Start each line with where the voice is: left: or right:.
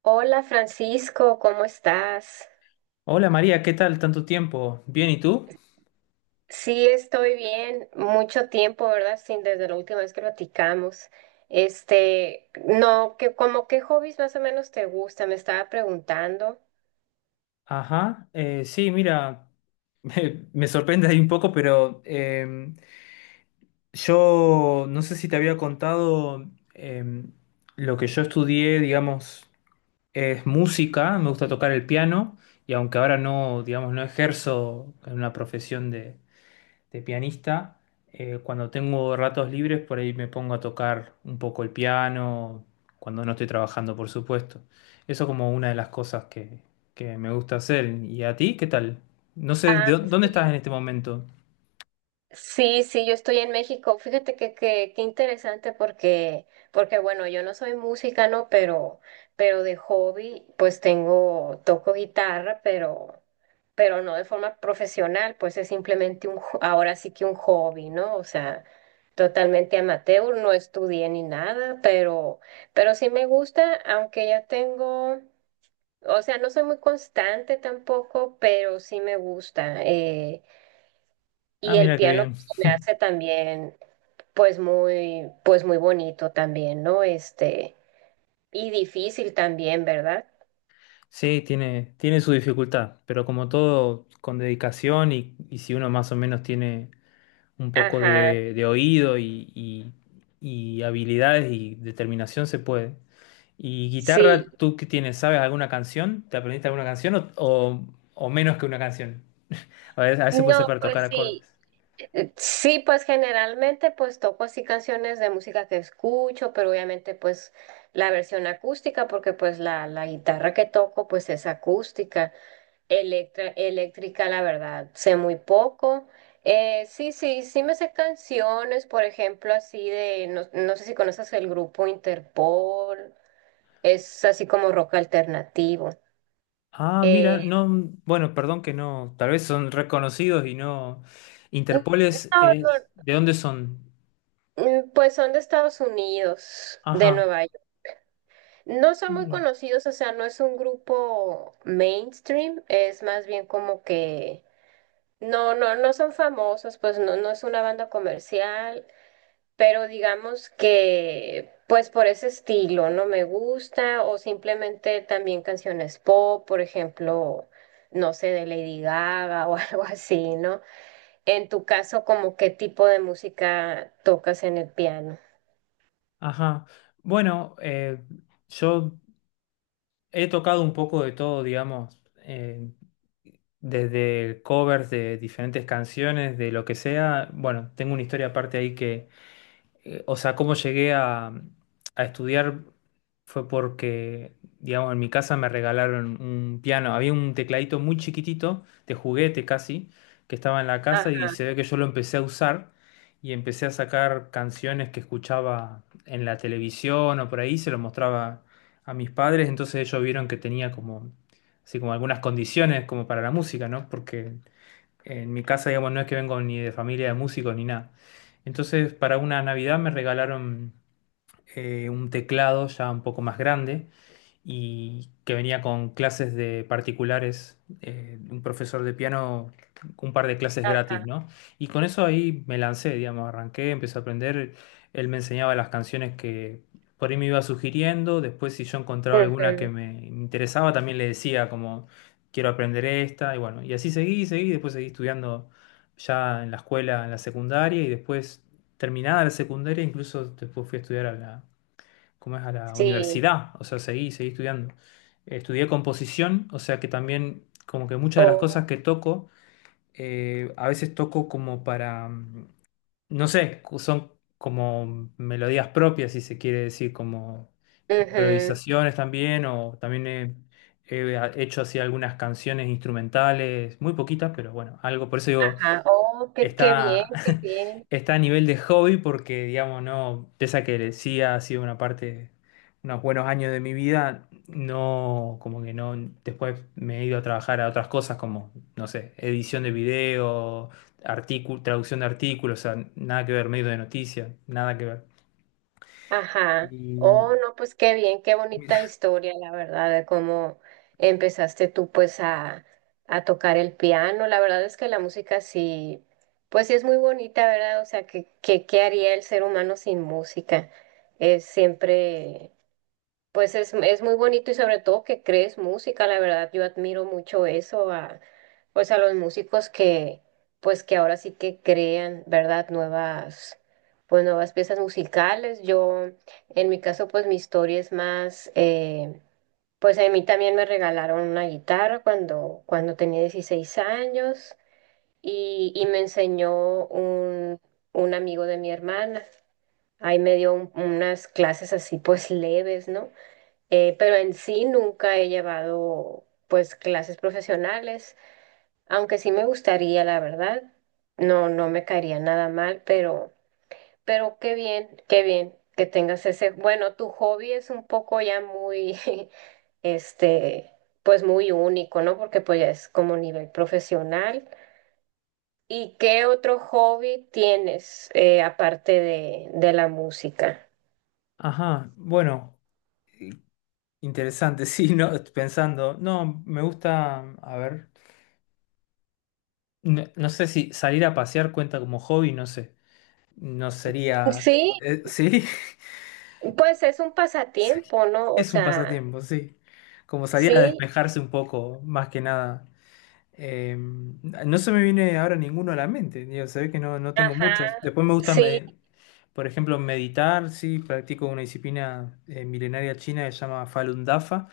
right: Hola Francisco, ¿cómo estás?
left: Hola María, ¿qué tal? Tanto tiempo. ¿Bien y tú?
right: Sí, estoy bien. Mucho tiempo, ¿verdad? Sin desde la última vez que platicamos. No, que como qué hobbies más o menos te gusta, me estaba preguntando.
left: Ajá, sí, mira, me sorprende ahí un poco, pero yo no sé si te había contado em, lo que yo estudié, digamos, es música, me gusta tocar el piano y aunque ahora no, digamos, no ejerzo en una profesión de pianista. Cuando tengo ratos libres, por ahí me pongo a tocar un poco el piano, cuando no estoy trabajando, por supuesto. Eso como una de las cosas que, me gusta hacer. ¿Y a ti qué tal? No sé, ¿de
right: Ah,
left: dónde estás
right: sí.
left: en este momento?
right: Sí, sí, yo estoy en México. Fíjate que qué interesante porque bueno, yo no soy música, ¿no? Pero de hobby, pues tengo, toco guitarra, pero no de forma profesional, pues es simplemente un, ahora sí que un hobby, ¿no? O sea, totalmente amateur, no estudié ni nada, pero sí me gusta, aunque ya tengo, o sea, no soy muy constante tampoco, pero sí me gusta.
left: Ah,
right: Y el
left: mira qué
right: piano
left: bien.
right: pues, se me hace también pues muy bonito también, ¿no? Y difícil también, ¿verdad?
left: Sí, tiene su dificultad, pero como todo, con dedicación y si uno más o menos tiene un poco
right: Ajá,
left: de oído y habilidades y determinación, se puede. ¿Y guitarra,
right: sí.
left: tú qué tienes? ¿Sabes alguna canción? ¿Te aprendiste alguna canción o menos que una canción? A veces puede ser
right: No,
left: para tocar
right: pues sí,
left: acordes.
right: sí, pues generalmente pues toco así canciones de música que escucho, pero obviamente pues la versión acústica, porque pues la guitarra que toco pues es acústica. Eléctrica, la verdad, sé muy poco. Sí, sí, sí me sé canciones, por ejemplo, así de, no, no sé si conoces el grupo Interpol, es así como rock alternativo.
left: Ah, mira,
right: Eh,
left: no, bueno, perdón que no, tal vez son reconocidos y no.
right: y
left: Interpoles
right: no, no,
left: es, ¿de dónde son?
right: pues son de Estados Unidos, de
left: Ajá.
right: Nueva York. No
left: Ah,
right: son muy
left: mira.
right: conocidos, o sea, no es un grupo mainstream, es más bien como que, no, no, no son famosos, pues no, no es una banda comercial. Pero digamos que pues por ese estilo no me gusta o simplemente también canciones pop, por ejemplo, no sé, de Lady Gaga o algo así, ¿no? En tu caso, ¿como qué tipo de música tocas en el piano?
left: Ajá. Bueno, yo he tocado un poco de todo, digamos, desde covers de diferentes canciones, de lo que sea. Bueno, tengo una historia aparte ahí o sea, cómo llegué a estudiar fue porque, digamos, en mi casa me regalaron un piano. Había un tecladito muy chiquitito, de juguete casi, que estaba en la casa y
right: Ajá,
left: se ve que yo lo empecé a usar y empecé a sacar canciones que escuchaba en la televisión o por ahí, se lo mostraba a mis padres, entonces ellos vieron que tenía como, así como algunas condiciones como para la música, ¿no? Porque en mi casa, digamos, no es que vengo ni de familia de músicos ni nada. Entonces, para una Navidad me regalaron un teclado ya un poco más grande y que venía con clases de particulares, un profesor de piano, un par de clases gratis,
right: ajá,
left: ¿no? Y con eso ahí me lancé, digamos, arranqué, empecé a aprender, él me enseñaba las canciones que por ahí me iba sugiriendo, después si yo encontraba alguna que
right: ujú,
left: me interesaba, también le decía como, quiero aprender esta, y bueno, y así seguí, seguí, después seguí estudiando ya en la escuela, en la secundaria, y después terminada la secundaria, incluso después fui a estudiar a la ¿cómo es? A la
right: sí,
left: universidad, o sea, seguí, seguí estudiando. Estudié composición, o sea que también como que muchas de las cosas
right: o,
left: que toco, a veces toco como para, no sé, son como melodías propias, si se quiere decir, como
right: ujú,
left: improvisaciones también, o también he hecho así algunas canciones instrumentales, muy poquitas, pero bueno, algo, por eso digo,
right: ajá, oh, qué, qué bien,
left: está,
right: qué bien.
left: está a nivel de hobby porque, digamos, no, pese a que sí ha sido una parte, unos buenos años de mi vida, no, como que no, después me he ido a trabajar a otras cosas como, no sé, edición de video, artículo, traducción de artículos, o sea, nada que ver, medio de noticias, nada que ver.
right: Ajá.
left: Y,
right: Oh, no, pues qué bien, qué bonita historia, la verdad, de cómo empezaste tú pues a tocar el piano. La verdad es que la música sí, pues sí es muy bonita, ¿verdad? O sea, ¿qué haría el ser humano sin música? Es siempre... Pues es muy bonito y sobre todo que crees música, la verdad yo admiro mucho eso a pues a los músicos que pues que ahora sí que crean, ¿verdad? Nuevas pues nuevas piezas musicales. Yo en mi caso pues mi historia es más pues a mí también me regalaron una guitarra cuando tenía 16 años y me enseñó un amigo de mi hermana. Ahí me dio unas clases así pues leves, ¿no? Pero en sí nunca he llevado pues clases profesionales, aunque sí me gustaría, la verdad. No, no me caería nada mal, pero qué bien que tengas ese. Bueno, tu hobby es un poco ya muy, este, pues muy único, ¿no? Porque pues ya es como nivel profesional. ¿Y qué otro hobby tienes aparte de la música?
left: ajá, bueno, eh, interesante, sí, no, pensando, no, me gusta, a ver, no, no sé si salir a pasear cuenta como hobby, no sé. No sería...
right: Sí,
left: sí,
right: pues es un pasatiempo, ¿no? O
left: es un
right: sea,
left: pasatiempo, sí. Como salir a
right: sí.
left: despejarse un poco, más que nada. No se me viene ahora ninguno a la mente. Digo, se ve que no, no tengo muchos.
right: Ajá,
left: Después me gusta,
right: sí,
left: por ejemplo, meditar, sí. Practico una disciplina milenaria china que se llama Falun Dafa.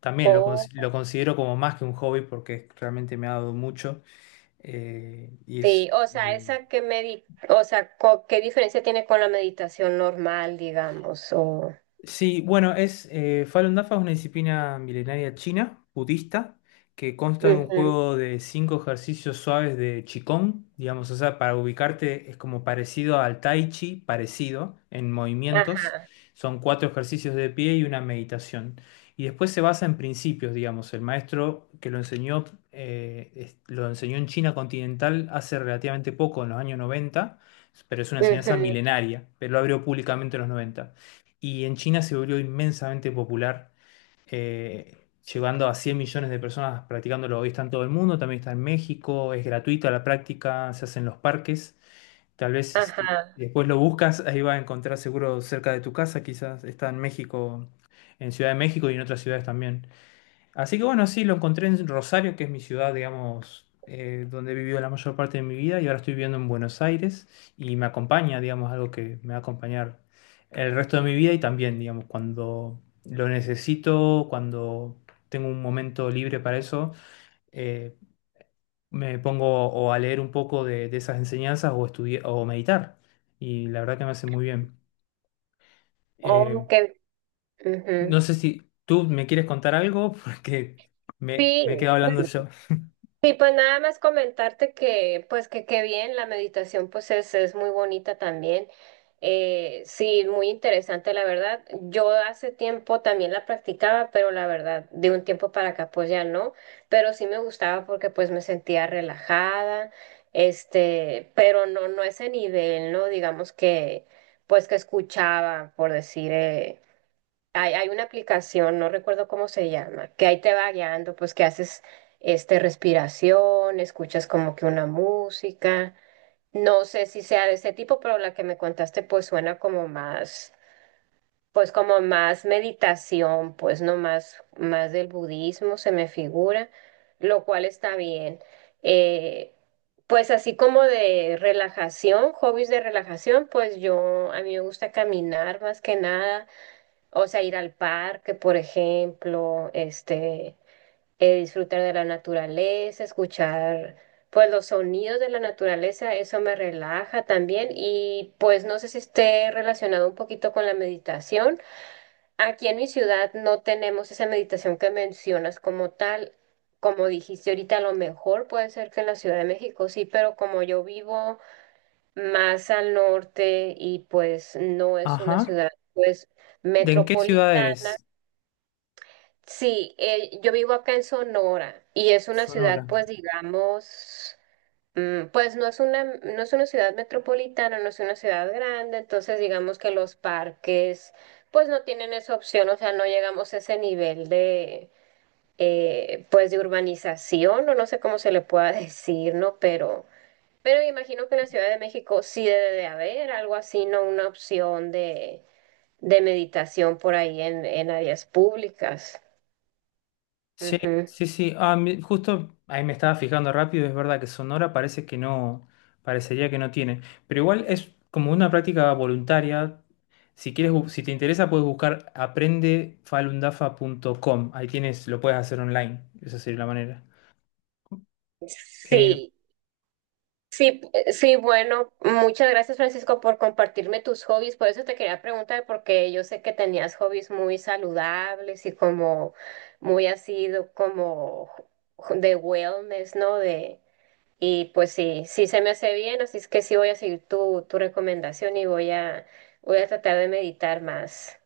left: También
right: o,
left: lo considero como más que un hobby porque realmente me ha dado mucho. Y es...
right: sí, o sea, esa que medi, o sea, co- ¿qué diferencia tiene con la meditación normal, digamos? O,
left: Sí, bueno, es Falun Dafa es una disciplina milenaria china, budista, que consta de un
right: ujú,
left: juego de cinco ejercicios suaves de Qigong, digamos, o sea, para ubicarte es como parecido al Tai Chi, parecido en movimientos.
right: ajá,
left: Son cuatro ejercicios de pie y una meditación. Y después se basa en principios, digamos. El maestro que lo enseñó, lo enseñó en China continental hace relativamente poco, en los años 90, pero es una enseñanza
right: ujú,
left: milenaria, pero lo abrió públicamente en los 90 y en China se volvió inmensamente popular, eh, llegando a 100 millones de personas practicándolo. Hoy está en todo el mundo, también está en México, es gratuita la práctica, se hace en los parques. Tal vez este,
right: ajá,
left: después lo buscas, ahí vas a encontrar seguro cerca de tu casa, quizás está en México, en Ciudad de México y en otras ciudades también. Así que bueno, sí, lo encontré en Rosario, que es mi ciudad, digamos, donde he vivido la mayor parte de mi vida, y ahora estoy viviendo en Buenos Aires y me acompaña, digamos, algo que me va a acompañar el resto de mi vida y también, digamos, cuando lo necesito, cuando tengo un momento libre para eso, eh, me pongo o a leer un poco de esas enseñanzas o estudiar o meditar. Y la verdad que me hace muy bien. Eh,
right: o que, ujú.
left: no sé si tú me quieres contar algo, porque
right: Sí,
left: me quedo hablando yo.
right: y pues nada más comentarte que, pues que qué bien, la meditación pues es muy bonita también. Sí, muy interesante, la verdad. Yo hace tiempo también la practicaba, pero la verdad, de un tiempo para acá pues ya no, pero sí me gustaba porque pues me sentía relajada, pero no, no ese nivel, ¿no? Digamos que, pues que escuchaba, por decir, hay una aplicación, no recuerdo cómo se llama, que ahí te va guiando, pues que haces este respiración, escuchas como que una música. No sé si sea de ese tipo, pero la que me contaste pues suena como más, pues como más meditación, pues no más, más del budismo se me figura, lo cual está bien. Eh, pues así como de relajación, hobbies de relajación, pues yo, a mí me gusta caminar más que nada. O sea, ir al parque, por ejemplo, disfrutar de la naturaleza, escuchar pues los sonidos de la naturaleza, eso me relaja también y pues no sé si esté relacionado un poquito con la meditación. Aquí en mi ciudad no tenemos esa meditación que mencionas como tal. Como dijiste ahorita, a lo mejor puede ser que en la Ciudad de México sí, pero como yo vivo más al norte y pues no es una
left: Ajá.
right: ciudad pues
left: ¿De en qué ciudad
right: metropolitana,
left: eres?
right: sí, yo vivo acá en Sonora y es una ciudad,
left: Sonora.
right: pues digamos, pues no es una, no es una ciudad metropolitana, no es una ciudad grande, entonces digamos que los parques, pues no tienen esa opción, o sea, no llegamos a ese nivel de, pues de urbanización, o no sé cómo se le pueda decir, ¿no? Pero imagino que en la Ciudad de México sí debe de haber algo así, ¿no? Una opción de meditación por ahí en áreas públicas.
left: Sí,
right: Ujú.
left: sí, sí. Ah, justo ahí me estaba fijando rápido, es verdad que Sonora parece que no, parecería que no tiene. Pero igual es como una práctica voluntaria. Si quieres, si te interesa, puedes buscar aprendefalundafa.com. Ahí tienes, lo puedes hacer online. Esa sería la manera. Eh,
right: Sí, sí, sí, bueno, muchas gracias Francisco por compartirme tus hobbies. Por eso te quería preguntar, porque yo sé que tenías hobbies muy saludables y como muy así como de wellness, ¿no? De, y pues sí, sí se me hace bien, así es que sí voy a seguir tu, tu recomendación y voy a, voy a tratar de meditar más.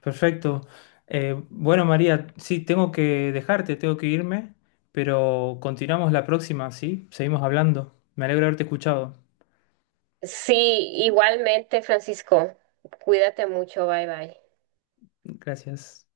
left: perfecto. Bueno, María, sí, tengo que dejarte, tengo que irme, pero continuamos la próxima, ¿sí? Seguimos hablando. Me alegro de haberte escuchado.
right: Sí, igualmente Francisco, cuídate mucho, bye bye.
left: Gracias.